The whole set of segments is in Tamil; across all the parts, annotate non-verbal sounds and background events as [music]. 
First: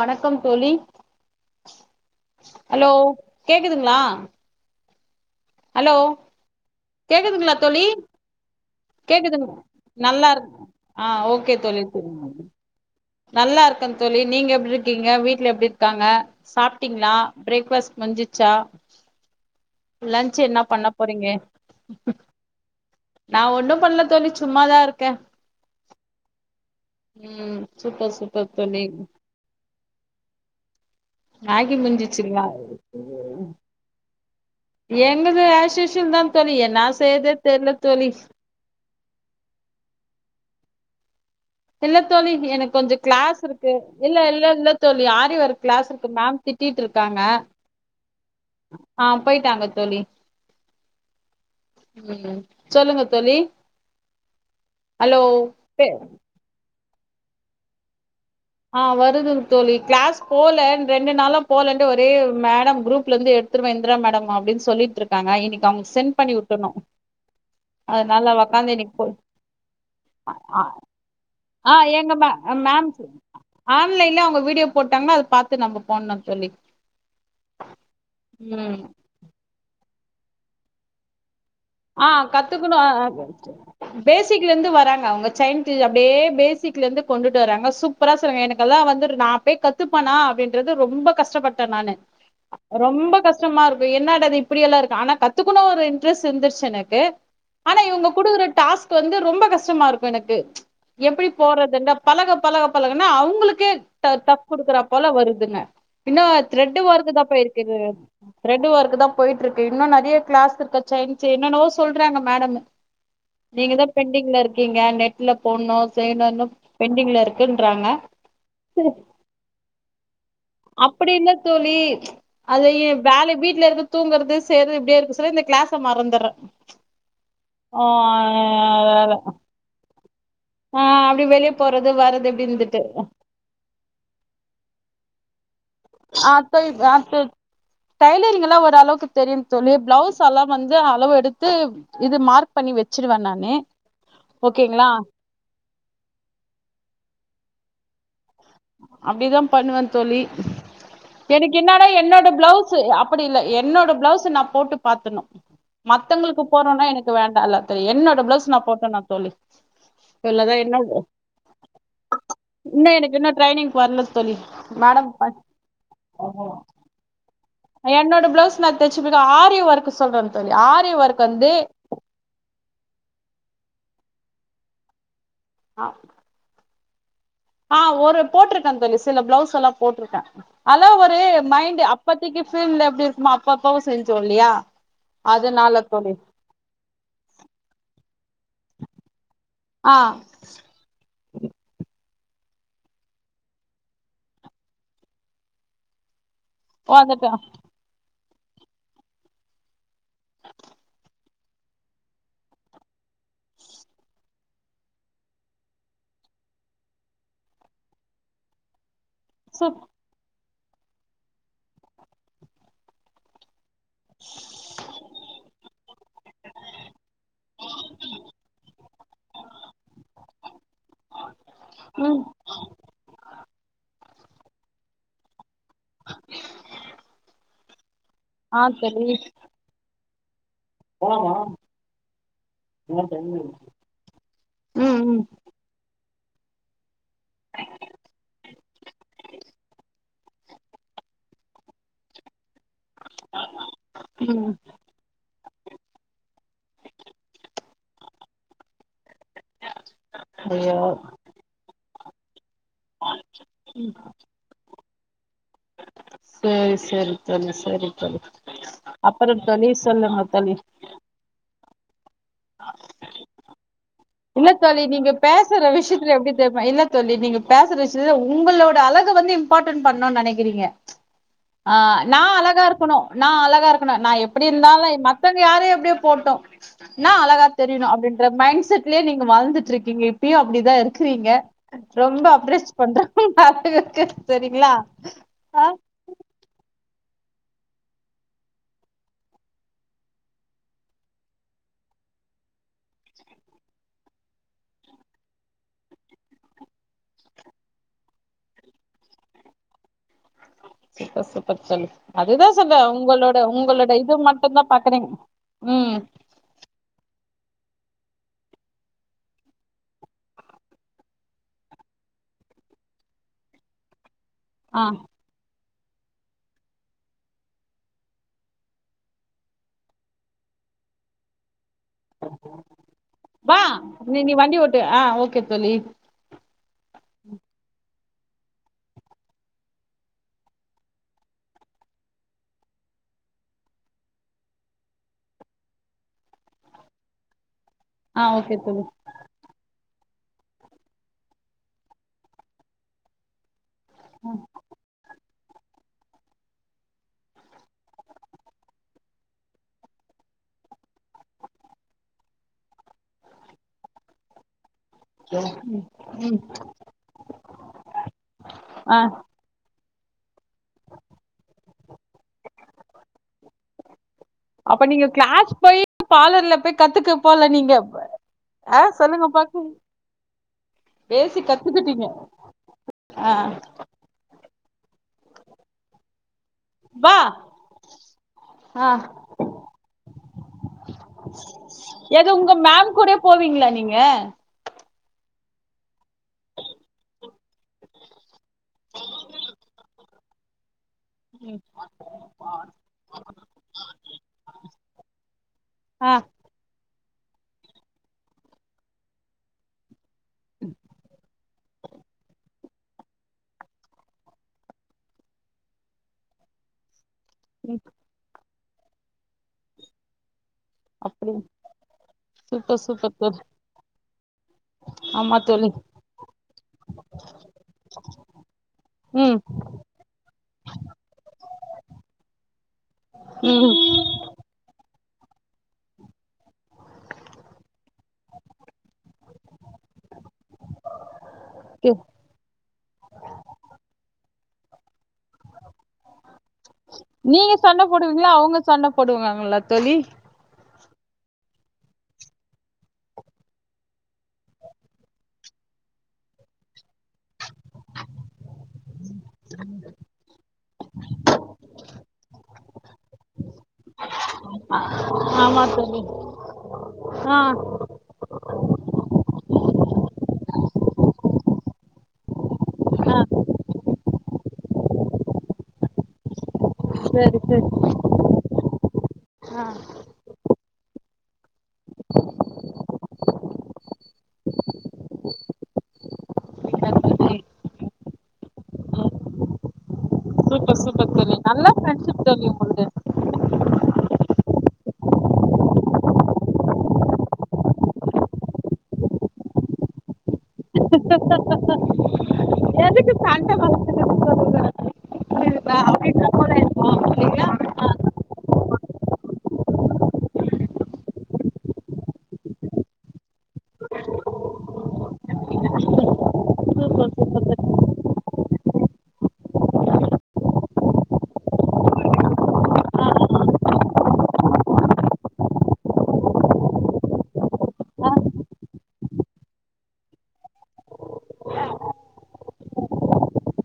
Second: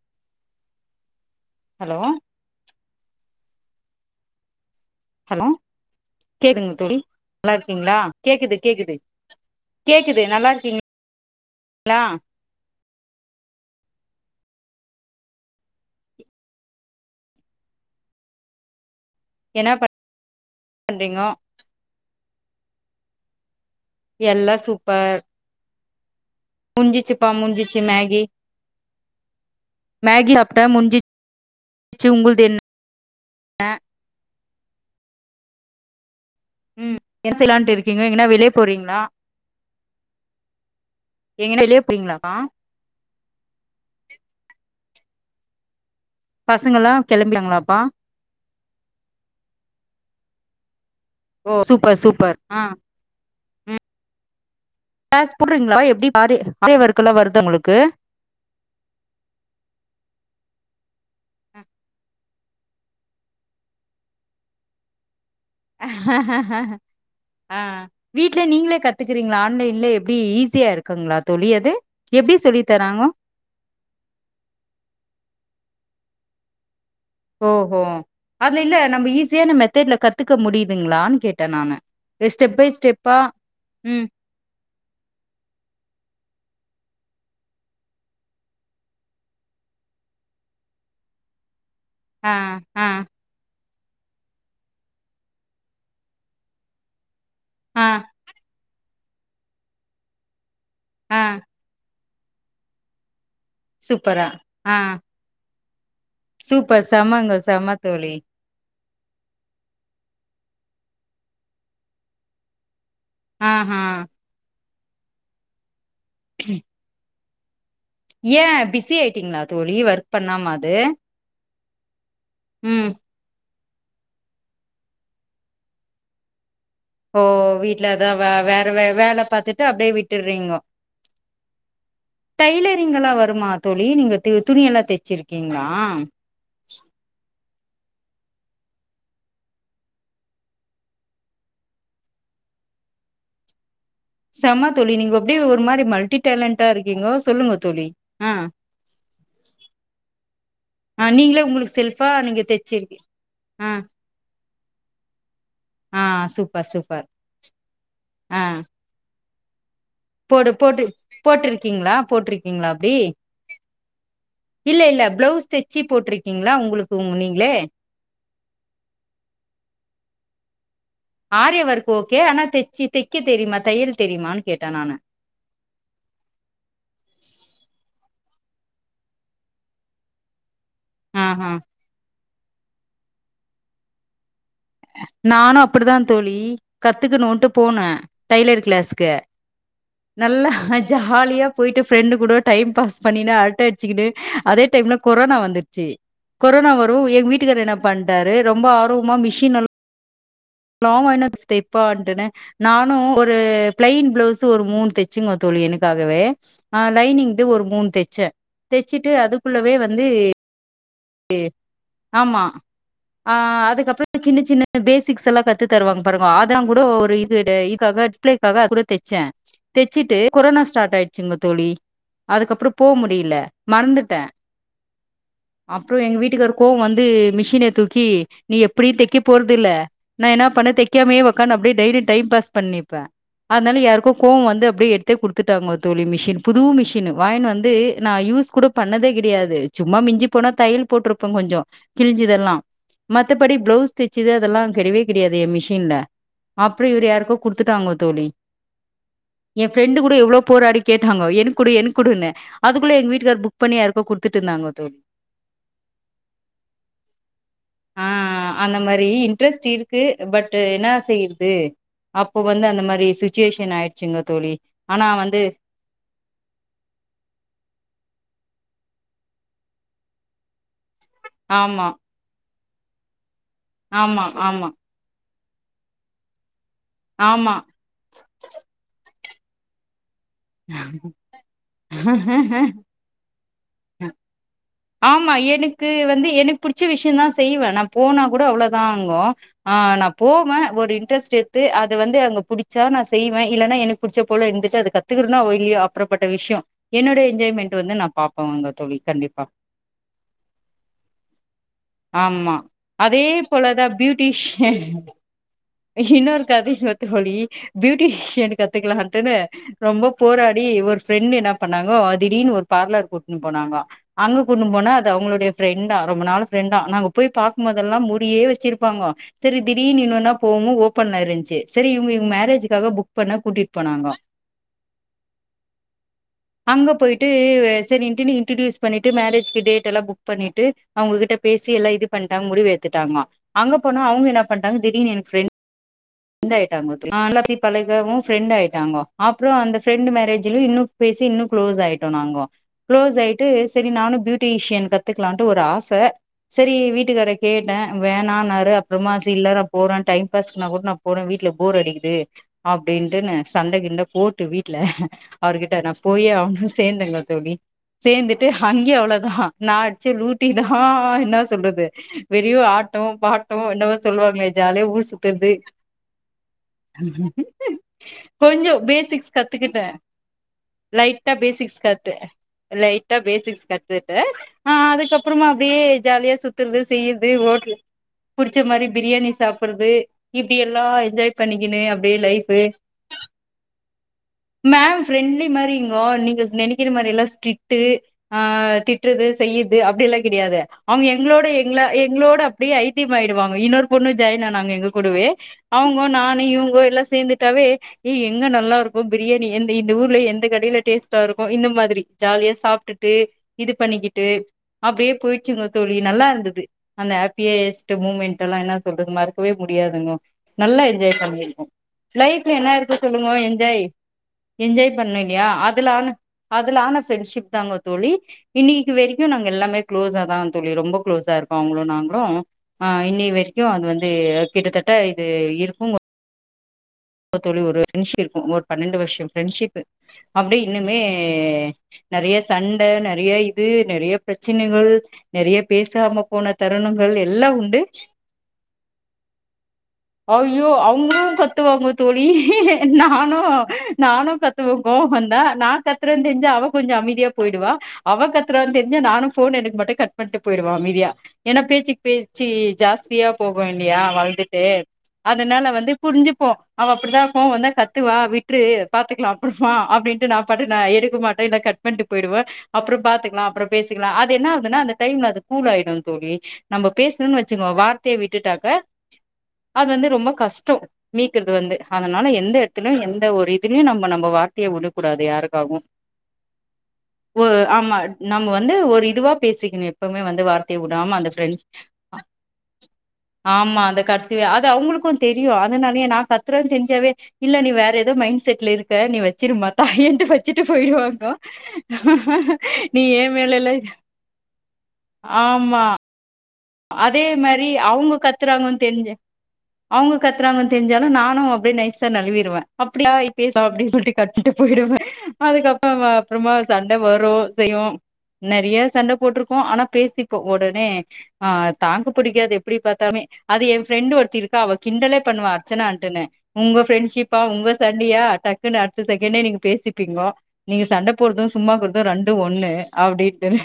வணக்கம் தோழி ஹலோ ஹலோ கேக்குதுங்ளா ஹலோ ஹலோ கேக்குதுங்க தோழி நல்லா கேக்குதுங்களா தோழி இருக்கீங்களா கேக்குது கேக்குது கேக்குதுங் கேக்குது நல்லா நல்லாருக் இருக்கீங்களா ஆ ஓகே தோழி குடுங் நல்லா இருக்கன் தோழி நீங்க எப்டி இருக்கீங்க வீட்ல எப்டி இருக்காங்க சாப்ட்டீங்களா பிரேக்ஃபஸ்ட் முட்ஞ்சிச்சா என்ன லஞ்ச் என்ன பண்ண போறீங்க பண்றீங்கோ நா ஒன்னு பண்ல தோழி எல்லா சும்மாதா இருக்கே முட்ஞ்சிச்சுப்பா ம் முட்ஞ்சிச்சு சூப்பர் மேகி சூப்பர் தோழி மேகி சாப்ட்ட மேகி முஞ்சுச்சு உங்கள்து முஞ்சிச்சுங்களா என்ன என்னது ஆஷ்யூஷுவல் தா தோழி என்னா செய்றதே தெர்ல தோழி போறீங்ளா இல்லத் தோழி எனக்கு கொஞ்ச கிளாஸ் இருக்கு இல்ல இல்ல இல்லத்தோழி ஆரி ஒர்க் கிளாஸ் இருக்கு மேம் பசங்கல்லா திட்டிட்ருக்காங்க கெளம்பிட்டாங்களாப்பா ஆ போயிட்டாங்க தோழி ஓ சூப்பர் ம் சூப்பர் ம் ஆ சொல்லுங்க தோழி ஹலோ க்ளாஸ் போறீங்ளா பே எப்டி ஆரி [inaudible] ஓர்க்கெல்லா வருது உங்களுக்கு ஆ வருதுங் தோழி கிளாஸ் போல ரெண்டு நாளா போலன்ட்டு ஒரே மேடம் குரூப்லருந்து எடு த்திருவே இந்திரா மேடம் அப்டின் சொல்லிட்ருக்காங்க இன்னைக்கு அவ்ங்களுக்கு சென்ட் பண்ணி வுட்டுற்ணு ஆ வீட்லே நீங்ளே கத்துக்றீங்ளா ஆன்லைன்லே எப்டி ஆ ஈஸியா இருக்குங்ளா தோழி அது எப்டி சொல்லி தராங்க ஆன்லைன்லே அவ்ங்க வீடியோ போட்டாங்கனா அத பாத்து நம்ப போட்ணு தோழி ஓஹோ அதுல இல்ல ம் நம்ப ஈஸியான மெத்தட்ல கத்துக்க முடியுதுங்ளான்னு கேட்டே நானு ஆ ஸ்டெப் பை கத்துக்கணு ஸ்டெப்பா ம் பேஸ் சிக்ல இருந்து வராங்க அவ்ங்க சைன்டு அப்டியே பேசிக்ல இருந்து கொண்டுட்டு வராங்க சூப்பர சொல்றாங்க எனக்கெல்லா வந்துட்ரு நா போய் கத்துப்பனா அப்டின்றது ரொம்ப கஷ்டப்பட்டே நானு‌ ஆ அ ரொம்ப கஷ்டமா இருக்கு என்னாடா அது இப்டியெல்லா இருக்கு ஆனா கத்துக்கணு ஒரு இன்ட்ரெஸ்ட் இருந்துருச்சு எனக்கு ஆனா ஆ இவுங்க குடுக்குற டாஸ்க் வந்து ரொம்ப கஷ்டமா இருக்கு எனக்கு ஆ எப்டி போட்றதுன்தா பழக பழக பழகுனா அவ்ங்களுக்கே ட சூப்பரா டஃப் ஆ குடுக்குற போல வருதுங்க இன்னு த்ரெட்டு் சூப்பர் ஒர்க்கு தா செமங்க செம போயிருக்குது தோழி த்ரெட்டு ஒர்க்கு தா போயிட்ருக்கு இன்னு நெறைய கிளாஸ் இருக்கா செயின் செயினா என்னன்னவோ சொல்றாங்க மேடமு நீங்க ஆஹா தா பெண்டிங்ல இருக்கீங்க நெட்ல போட்ணு செய்ணுன்னு பெண்டிங்ல இருக் குன்றாங்க ஏ பிஸி ஆயிட்டிங்ளா தோழி ஒர்க் பண்ணாம அது அப்டி இல்ல தோழி அதயே ம் வேல வீட்லருந்து தூங்கறது செய்றது இப்டியே இருக்க சொல்லி இந்த கிளாஸ மறந்து துற்றே ஓ வீட்ல அதா வ வேற வே வேல பாத்துட்டு அப்டியே விட்டுர்றீங்கோ ஆ அப்டியே வெளிய போறது வர்றது இப்டி இருந்துட்டு டைலரிங்கெல்லா வருமா தோழி நீங்க து துணியெல்லா தெச்சிருக்கீங்ளா ஆப்பிள் கிராஃப்ட்டு டைலரிங்கெல்லா ஓரளவுக்கு தெரியும் தோழி பிளவ்ஸ் எல்லா வந்து அளவெடுத்து இது மார்க் பண்ணி வெச்சுருவே நானு செம்ம ஓகேங்களா தோழி நீங்க அப்டியே ஒரு மாரி மல்ட்டி டேலண்ட்டா இருக்கீங்க சொல்லுங்க தோழி ஆ அப்டிதா பண்ணுவேன் தோழி ஆ நீங்களே எனக்கு உங்களுக்கு இன்னானா செல்ஃபா என்னோட நீங்க பிளவ்ஸு அ தெச்சிருக்கி அப்டி இல்ல ஆ என்னோட பிளவ்ஸு நா போட்டுப் பாத்துர்ணு ஆ மத்தவ்ங்களுக்கு சூப்பர் போட்றேன்னா சூப்பர் எனக்கு வேண்டால்ல தோழி என்னோட ஆ பிளவ்ஸ் நா போட்டேன்னா தோழி போடு இவ்ளோதா போட்டு என்னோட போட்ருக்கீங்ளா போட்ருக்கீங்ளா இன்னு அப்டி எனக்கு இன்னு ட்ரைனிங் வரல தோழி இல்ல இல்ல மேடம் பிளவ்ஸ் தெச்சு போட்ருக்கீங்ளா உங்களுக்கு உங் நீங்ளே அ என்னோட பிளவ்ஸ் நா தெச்சுக்குவே ஆரி ஒர்க்கு சொல்றே தோழி ஆரி ஒர்க் வந்து ஆரி வொர்க் ஓகே ஆனா தெச்சு தெக்க தெரிமா தெய்யல் தெரிமான்னு கேட்டே நானு ஆ ஆ ஒரு போட்டிருக்கேன் தோழி சில பிளவுஸ் எல்லா போட்டிருக்கேன் அதெல்லா ஒரு ஆ ஆ மைண்ட் அ ப்பத்திக்கு சூழ்நில எப்டி இருக்குமோ அப்பப்பவு செஞ்சோ இல்லையா நானு அப்டிதா தோழி கத்துக்கணுன்ட்டு போனே டெய்லர் கிளாஸ்க்கு ஆ நல்லா ஹ ஜாலியா போயிட்டு ஃப்ரெண்டு கூடோ டைம் பாஸ் பண்ணின்னு அரட்ட அடிச்சுகின்னு அதே டைம்ல கொரோனா வந்து ச்சு கொரோனா வருவு வந்துட்டே எங் வீட்டுக்காரு என்ன பண்ணிட்டாரு ரொம்ப ஆர்வமா மிஷின் ல்லா வாங்கின்னு தெப்பாண்ட்டு நானு ஒரு பளெய்ன் ப்ளவுஸ்சு ஒரு மூணு தெச்சங் தோழி எனக்காகவே ஆ லைனிங் இது ஒரு மூண் தெச்ச தெச்சுட்டு அதுக்குள்ளவே சுப் வந்து ட்டு ஆமா ஆ அதுக்கப்றோ சின்ன சின்ன பேசிக்ஸ் எல்லா கத்து தருவாங்க பாருங்கோ அதங் கூட ஒரு இது இதுக்காக டிஸ்பிளேக்காக அது கூட தெச்சேன் தெச்சிட்டு கொரோனா ஸ்டார்ட் ஆயிடுச்சுங்க தோழி ம் அதுக்கப்றோ போ முடில மறந்துட்ட அப்றோம் எங்க வீட்டுக்காருக்கு கோவோ வந்து மிஷின தூக்கி நீ ஆ எப்டியு தோழி தெக்க போற தில்ல நா என்ன பண்ண தெ க்காமயே ஒக்கான்னு அப்டியே டெய்லி டைம் பாஸ் பண்ணிப்பே ம் அதனால யாருக்கோ கோவோ வந்து அப்டியே எடுத்தே ம் குடுத்துட்டாங்கோ தோழி மிஷின் புது மிஷினு வாங்கினு வந்து நா யூஸ் கூட பண்ணதே கெடையாது சும்மா மிஞ்சி போனா தைய்யல் போட்டிருப்போ கொஞ்சோ கிழிஞ்சதெல்லா மத்தபடி பிளவுஸ் தெச்சது ம் அதெல்லா கெடையவே கெடையாது என் மிஷின்ல அப்பறோ இவர் யாருக்கோ குடுத்துட்டாங்கோ தோழி என் ஃப்ரெண்டு் கூட எவ்ளோ ஐயோ போராடி கேட்டாங்கோ எனக் குடு எனக் குடுன்னு அது குள்ள எங்க வீட்டு்காரு புக் பண்ணி யாருக்கோ குடுத்து ட்டுந்தாங்க தோழி சேரி சேரி தோழி சேரி ஆ தோழி அப்றோ தோழி சொல்லுங்க தோழி என்னா செய்யறது அப்போ வந்து அந்த மாரி சுச்சுவேஷன் ஆயிடுச்சுங்க இல்லத் தோழி ஆனா நீங்க வந்து பேசற விஷ்யத்துல எப்டி தெரிமா என்ன தோழி நீங்க பேசற விசயத்துல உங்களோட அழக வந்து இம்பார்ட்டன் பண்ணுனு நெனைக்கறீங்க ஆ ஆமா நா அழகா இருக்கணு நா அழகா இருக்கணு ந ஆமா எப்டி இருந்தாலு ம த்தவங்க யாரையு எப்டியோ போட்டு நா அழகா ஆமா தெரியணு அப்டின்ற மைண்ட் செட்லயே நீங்க வாழ்ந்துட்டு இருக்கீங்க இப்பயு அப்டிதா இருக்கறீங்க ரொம்ப அப்ரிஷிட் ஆமா பண்ற [unintelligible] சரிங்ளா ஆமா எனக்கு வந்து எனக்கு புடிச்ச விஷ்யந்தா செய்வேன் நா போனா கூட அவ்ளோதாங்கு ஆ நா போவேன் ஒரு இன்ட்ரெஸ்ட் எடுத்து அது வந்து அங்க புடிச்சா நா செய்வேன் இல்லனா என புடிச்ச போல இருந்துட்டு அது கத்துருக்கணோ இல்லயோ அப்பறப்பட்ட விஷ்யோ என்னோடைய என்ஜாய்மெண்ட் வந்து நா பாப்பேன் அவுங்க தோழி கண்டிப்பா சே பச பச்சனு ஆமா அதுதான் சொல்றேன் அதே உங்களோட போலதா உங்களோட இது மட்டுந்தான் பியூட்டிஷியன் பாக்கறீங்க ம் இன்னொரு கதைங்கோ தோழி பியூட்டிஷியன் கத்துக்கலாந்தான ரொம்ப போராடி ஒரு ஃப்ரெண்ட் என்ன பண்ணாங்கோ திடீன்னு ஒரு பார்லர் கூட்ன்னு போனாங்கோ அங்க கூட்டுனு போனா ஆ அது அவுங்களுடய ஃப்ரெண்டா ரொம்ப நாள் ஃப்ரெண்டா நாங்க போய் பாக்கும்போதெல்லா மூடியே வெச்சிருப்பாங்கோ செரி திடீர்னு இன்னொனா போவும் ஓப்பன் ஆயிருந்ச்சு செரி இவுங்க இவுங்க மேரேஜக்காக புக் பண்ணா வா கூட்டிட்டு போனாங்கோ நீ நீ வண்டி ஓட்டு ஆ ஓகே தோழி அங்க போயிட்டு சரின்ட்டு இன்ட்டியூஸ் பண்ணி ட்டு மேரேஜ்க்கு டேட்டெல்லா புக் பண்ணிட்டு அவுங்ககிட்ட பேசி எல்லா இது பண்ட்டாங்க முடிவு எத்துட்டாங்க அங்க போனா அவுங்க என்ன பண்டாங்க திடீனு என் ஃப்ரெண் ட்டாயிட்டாங்கோ நா எல்லா அப்டி பழகவு ஆ ஃப்ரெண்ட்டு ஓகே தோழி ஆயிட்டாங்கோ அப்புறோ அந்த ஃப்ரெண்டு் மேரேஜ்லும் இன்னு பேசி இன்னு க்ளோஸ் ஆயிட்டங்க நாங்கோ க்ளோஸ் ஆயிட்டு சரி நானு பியூட்டீஷியன் கத்துக்கலான்ட்டு ஒரு ஆச சரி வீட்டுக்கார கேட்ட வேணான்னாரு அப்புறமா சி இல்ல நா போற டைம் பாஸ்கனா கூட நா போற வீட்ல போர் அடிக்குது அப்டின்ட்டுனு சண்ட கிண்ட போட் ட்ரு வீட்ல அவருகிட்ட நா போயே ஆவனுன் சேர்ந்தேங்க தோழி சேந்துட்டு அங்கேயே ஆ அவ்ளதா நா அடிச்ச லூட்டி தா என்ன சொல்றது வெறியு ஆட்டோ பாட்டு என்னவோ சொல்லுவா ங்கல அப்ப ஜாலியா நீங்க ஊர் கிளாஸ் சுத்துறது போய் பார்லர்ல போய் கத்துக்க போல நீங்க கொஞ்ச ஆ சொல்லுங்க பேசிக்ஸ் பாக்கு கத்துக்கிட்ட லைட்டா பேசி பேசிக்ஸ் கத்துக்கிட்டீங்க கத்து லைட்டா ஆ பேசிக்ஸ் கத்து ட்டு ஆ அதுக்கப்புறமா அப்டியே ஜாலியா சுத் துறது வா செய்யறது ஹோட்டல் புடிச்ச மாரி ஆ பிரியாணி சாப்புறது இப்டி எல்லா என்ஜாய் பண்ணிக்கனு அப்டியே எது உங்க லைஃபு மேம் கூட போவீங்களா நீங்க மேம் ஃப்ரெண்ட்லி மாரிங்கோ நீங்க நெனைக்கிற மாரி எல்லா ஸ்ட்ரிட்டு ஆ திட்டுறது செய்றது அப்டி எல்லா கெடையாது அவுங்க எங்களோட எங்கள எங்களோட அப்டியே ஐத்தியம் ஆயிடுவாங்க இன்னொரு பொண்ணு ஜாயின் ஆனாங்க எங்க கூடவே அவங்கோ ஆ நானு இவங்கோ எல்லா சேந்துட்டாவே ஏ எங்க நல்லா இருக்கு பிரியாணி எந்த இந்த ஊர்லே இந்த கடையில டேஸ்ட்டா இருக்கும் இந்த மாதிரி ஜாலியா சாப்ட்டு ட்டு இது பண்ணிக்கிட்டு அப்டியே போயிச்சுங்க தோழி நல்லா இருந்தது அந்த ஹாப் ம் பியஸ்ட்டு மூமெண்ட் எல்லா என்ன சொல்றது மறக்கவே முடியாதுங்கோ நல்லா என்ஜாய் அப்படி பண்ணியிருக்கோ லைஃப்ல என்ன சூப்பர் இருக்கு சூப்பர் சொல்லுங்கோ தோழி என்ஜாய் என்ஜாய் பண்ண ஆமா இல்லையா தோழி அதுல ஆன அதுல ஆன ஃப்ரெண்ட்ஷிப் தாங்க தோழி இன்னிக்கு வரைக்கு ம் நாங்க எல்லாமே குளோஸா தா தோழி ரொம்ப குளோஸா இருக்கோ அவுங்களு நாங்களு ஆ இன்னை வரைக்கு ம் அது வந்து கிட்டத்தட்ட இது இருக்குங்கோ தோழி ஒரு ஃப்ரெண்ட்ஷி இருக்கும ஒரு பன்னெண்டு வருஷ ஃப்ரெண்ட்ஷிப்பு அப்டியே இன்னுமே ஓகே நெறைய சண்ட நெறைய இது நெறைய பிரச்சனைகள் நெறைய பேசாம போன தருணங்கள் எல்லா நீங்க உண்டு சண்ட போடுவீங்களா அவங்க சண்ட போடுவாங்களா தோழி ஐயோ அவங்களு கத்துவாங்க தோழி நானு நானு கத்துவ கோவ வந்தா நா கத் துறன் தெரி்ஞ்சு அவ கொஞ்ச அமைதியா போயிடுவா அவ கத்துறான் தெரிஞ்சு நானு ஃபோன் எனக்கு மாட்ட கட் பண்ட்டு போயிடுவா அமைதியா ஏனா பேச்சுக்கு பேச்சி ஜாஸ் யா போகு இல்லையா வளந்துட்டே ஆமா அதனால வந்து தோழி புரிஞ்சுப்போ அவ அப்டிதா ஆ கோவ வந்தா கத்துவா விட்ரு பாத்துக்கலா அப்புறமா அப்டின்ட்டு நா பாட்டுன்னு எடுக்க மாட்ட இல்ல கட் பண்ணிட்டு போயிடுவ அப்புற ஆ பாத்துக்கலா அப்புற பேசிக்கலா அது என்ன ஆகுதுன்னா அந்த டைம்ல அது கூல் ஆயிடு தோழி நம்ப சரி பேசணோன்னு சரி வச்சுங்கோ வார்த்தைய விட்டுட்டாக்க ஆ அது வந்து ரொம்ப கஷ்டோ இருக்கிறது வந்து அதனால எந்த எடத்துலயு எந்த ஒரு இதுலயு நம்போ நம்போ வார்த்தைய உடக்கூடாது யாருக்காகவு ஓ ஆமா நம்ம வந்து ஆ ஒரு இதுவா பேசிக்கணு எப்போமே வந்து வார்த் சூப்பர் தைய சூப்பர் உடாம அந்த தோழி ஃப்ரெண்ட் நல்ல ஃப்ரெண்ட்ஷிப் தோழி உங்களுது ஆமா அந்த கடைசி அது அவுங்களுக்கு தெரியு அதனாலேயே நா கத்துறன்னு தெரிஞ்சாவே இல்ல நீ வேற ஏதோ மைண்ட் செட்ல இருக்க நீ வச்சிருமா தாயேன்ட்டு வச் சிட்டு போயிருவாங்கோ நீ எதுக்கு ஏ சண்டை மேலலா வளர்த்துக்கிட்டு சொல்லுங்க புரியுதா ஆமா அப்படின்னா போல இருக்கும் அதே இல்லைங்களா மாரி அவுங்க கத்துறாங்கோன்னு தெரிஞ்சா அவுங்க கத்துறாங்கோன்னு தெரிஞ்சாலு நானு அப்டியே நைசா நழுவிடுவே அப்டியா பேச அப்டி சொல்ட்டு கட்டு போயிடுவ அதுக்கப்புற அப்புறமா சண்ட வரு செய்வோ நறைய சண்ட போட்டிருக்கோ ஆனா பேசிப்போ ஒடனே ஆ தாங்கு புடிக்காது எப்படி பாத்தாமே அது என் ப்ரெண்ட்டு ஒருத்தி இருக்கா அவ கிண்டலே பண்ணுவா அர்ச்சனாட்டுனு உங்க ஃப்ரெண்ட்ஷிப்பா உங்க சண்டியா டக்குன்னு அடுத்த செகண்டே நீங்க பேசிப்பீங்கோ நீங்க சண்ட போடுறது சும்மாக்குறது ரெண்டு ஒண்ணு அப்டின்ட்டுனு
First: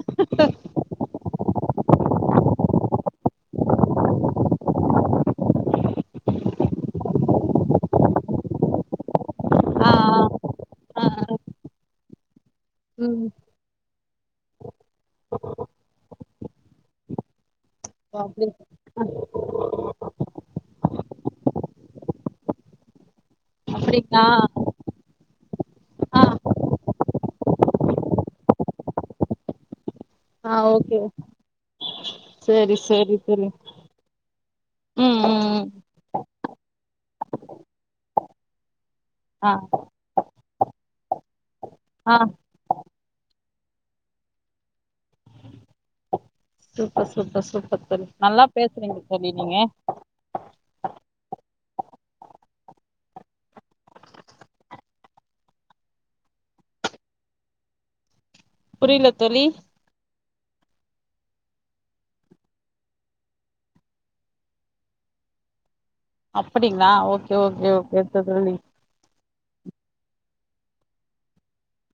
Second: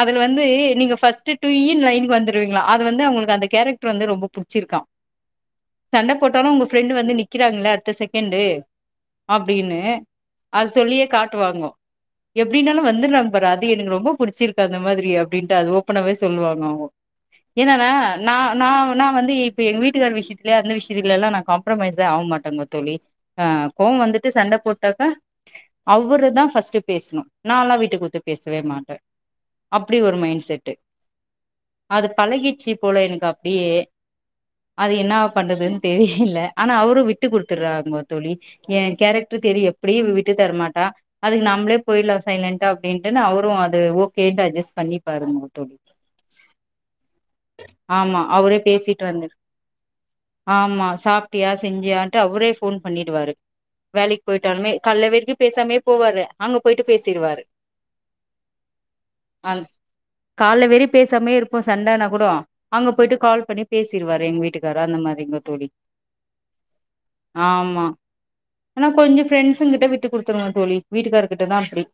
அதுல வந்து நீங்க ஃபர்ஸ்ட்டு டூ இன் லைனுக்கு வந்துருவீங்களா அது வந்து அவுளுக்கு அந்த கேரக்டர் வந்து ரொம்ப புடிச்சிருக்கா சண்ட போட்டாலு உங்க ஃப்ரெண்டு் வந்து நிக்கிறாங்கள அடுத்த செகண்டு அப்டின்னு ஆ அது ஆ சொல்லியே காட்டுவாங்கோ எப்டினாலு ம் வந்துடுராங்கா பாரு அது எனக்கு ரொம்ப புடிச்சிருக்கு அந்த மாதிரி அப்டின்ட்டு அது ஓப்பனாவே சொல்லுவாங்க அவங்கோ என்னன்னா ந அப்படி நா நா வந்து இப்ப எங்க வீட்டுக்கார் விஷயத்துலயே அந்த விஷயத்துல எல்லா நா காம்ப்ரமைஸா ஆவமாட்டேங்க தோழி அ கோவோ அப்படிங்களா வந்துட்டு சண்ட போட்டாக்கா ஆ அவருதா ஃபர்ஸ்ட்டு பேசணு நாலா விட்டு குடுத்து பேசவே மாட்ட அப்டி ஒரு மைண்ட்ஸ் ஆ ஓகே அது பழகிடுச்சு சரி போல சரி எனக்கு தோழி அப்டியே அது என்னா ம் ம் ம் பண்றதுன் தெரியல ஆனா அவரு விட்டு குடுத்துடுறாங்க தோழி ஏ கேரக் ட்ரு ஆ தெரியு எப்டியு இவ விட்டு தரமாட்டா அதுக்கு நம்ளே ஆ போயிர்லா சைலன்ண்ட்டா அப்டின்ட்டுனு அவரு அது ஓகேன்ட்டு அஜ்ஜஸ்ட் பண்ணி பாருங்க தோழி சூப்பர் சூப்பர் சூப்பர் தோழி ஆமா நல்லா அவரே பேசுறீங்க பேசிட்டு வந்து தோழி நீங்க ஆமா சாப்ட்டியா செஞ்சியான்ட்டு அவுரே ஃபோன் பண்ணிடுவாரு வேலைக் போயிட்டாலுமே கால்ல வெரைக்கு பேசாமே போவாரு அங்க போயிட்டு பேசிருவாரு புரியல தோழி கால்ல வெறி பேசாமே இருப்போ சண்டனா கூடு அங்க போயிட்டு கால் பண்ணி பேசிருவாரு எங்க வீட்டுக்காரு அந்த மாரிங்க தோழி அப்படிங்ளா ஓகே ஓகே ஆமா ஓகே தோ தோழி ஆனா கொஞ்ச ஃப்ரெண்ட்ஸ்ங்கிட்ட விட்டு குடுத்துரு தோழி வீட்டுக்காரு கிட்ட தா அப்படி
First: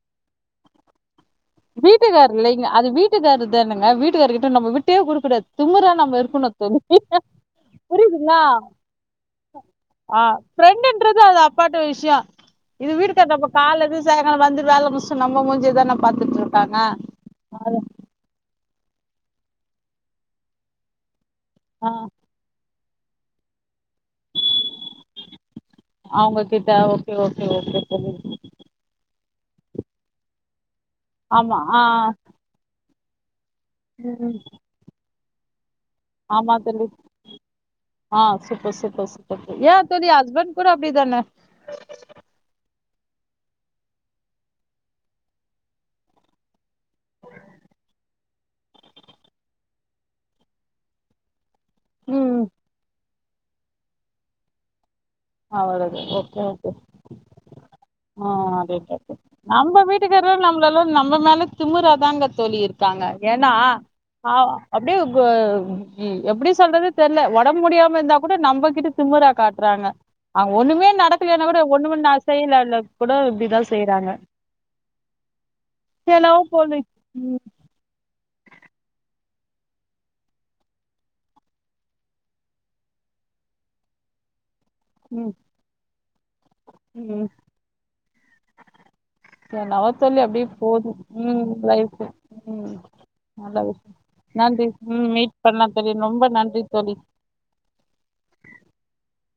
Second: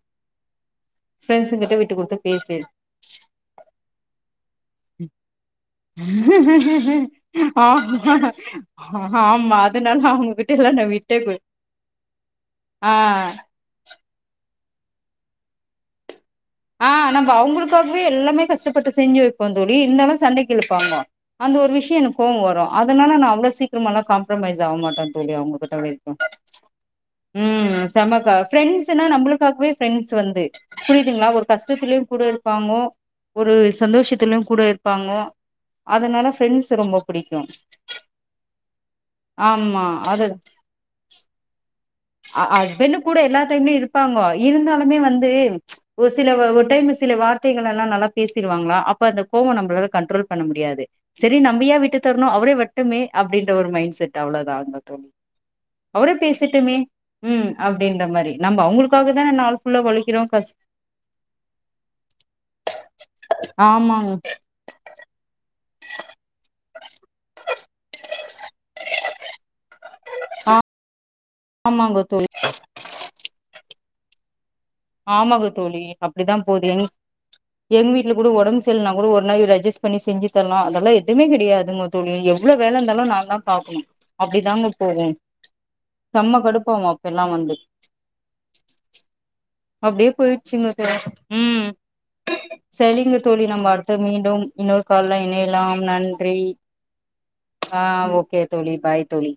ஃப்ரெண்ட்ஸ்ங் வீட்டுக்காரு இல்லைங்க அது வீட்டுக்காரு தானுங்க வீட்டுக்கார கிட்ட நம்ம விட் டே குடிக்க கூடாது திமிரா நம்ப இருக்கணும் தோழி ஆமா புரியுதுங்களா ஆமா அதனால ஆ அவங்ககிட்ட எல்லா நா ஃப்ரெண்ட்டு விட்டே என்றது குடு அது அப்பாட்ட விஷயோ இது ஆ வீட்டுக்கார் நமக்கு கால்ல இருந்து சாய்ங்கால வந்து வேல முடிசுட்டு வந்து நம்ப மூஞ்சியதா பாத்துட்டு இருக் ஆ நம்ம அவுங்களுக்காகவே எல்லாமே கஷ்டப்பட்டு செஞ்சு வைப்போம் தோழி இருதாலும் சண்டைக்குழுப்பாங்க அந்த ஒரு ஆ விஷயோ எனக்கு கோவோ வரு அதனால நா அவ்ளோ சீக்கிரோ எல்லா காம்ப்ரமைஸ் ஆவ மாட்ட தோழி அவுங்ககிட்டவே அவுங்க கிட்ட ஓகே ஓகே ஓகே தோழி செமக்கா ஃப்ரெண்ட்ஸ்னா நம்புளுக்காகவே ஃப்ரெண்ட்ஸ் வந்து புரியுதுங்ளா ஒரு ஆமா ஆ கஷ்டத்துலேயு கூட கூட இருப்பாங்கோ ஒரு ம் சந்தோஷத்துலையு கூட இருப்பாங்க ஆமா தோழி ஆ சூப்பர் சூப்பர் சூப்பர் ஏ ஆமா தோழி அது ஹஸ்பண்ட் கூட அப்டிதான அ ஹஸ்பண்ட்டு கூட எல்லா டைமே இருப்பாங்கோ இருந்தாலுமே வந்து ஒரு சில வ ஒரு டைம் சில வார்த்தைகளெல்லா நல்லா பேசிருவாங்ளா அப்ப அந்த கோவ நம்பளால கண்ட்ரோல் பண்ண முடியாது சரி நம்ப ஏ விட்டு தரணு ம் அவர வர்ட்டுமே அப்டின்ற ஒரு மைண்ட் செட்டு அவ்ளோதான்ங்க தோழி அவ்வளோதா அவரே ஓகே ஓகே பேசட்டுமே ம் அப்டின்ற ஹ மாரி நம்ம அ அவங்களுக்காக தான நாள் நம்ப ஃபுல்லா ஒழைக்கிறோ வீட்டுக்கார கஷ் நம்ளால்லா நம்ப மேல திமுரா தாங்க தோழி இருக்காங்க ஏன்னா ஆமாங்க ஆ அப்டே எப்டி சொல்றது தெர்ல ஒடம்பு முடியாம இந்தா கூட நம்பகிட்ட திமுரா காட் க்றாங்க அங்க ஆ ஒன்னுமே நடக்கலன்னா கூட ஆமாங்க ஒன்னுஒன்னா தோழி செய்யல இல்ல கூட இப்டிதா செய்றாங்க ஆமாங்க தோழி என்னவோ அப்டிதாபோது போது எங் ம் எங் வீட்ல கூட ஒடம்பு சல்னா கூட ஒரு நாள் இவர் அஜ்ஜஸ்ட் பண்ணி செஞ்சு தர்லா அதெல்லா எதுமே கெடையாது தோழி எவ்ளோ வேலந்தாலு நா தா பாக்கணு அப்டி தாங்க தோழி ம் செம்ம கடுப்பாவு அப்பெல்லா ம் வந்து என்னவோ அப்டியே தோழி போயிட்ச்சுங்க போது தோழி ம் லைஃப் ம் செரிங்க தோழி நல்ல நம்ப அடு விஷயம் மீண்டும் நன்றி இன்னொரு ம் கால்ல மீட் பண்ணலாம் இணையலாம் தோழி ரொம்ப நன்றி தோழி ஆஹ் ஓகே தோழி பாய் தோழி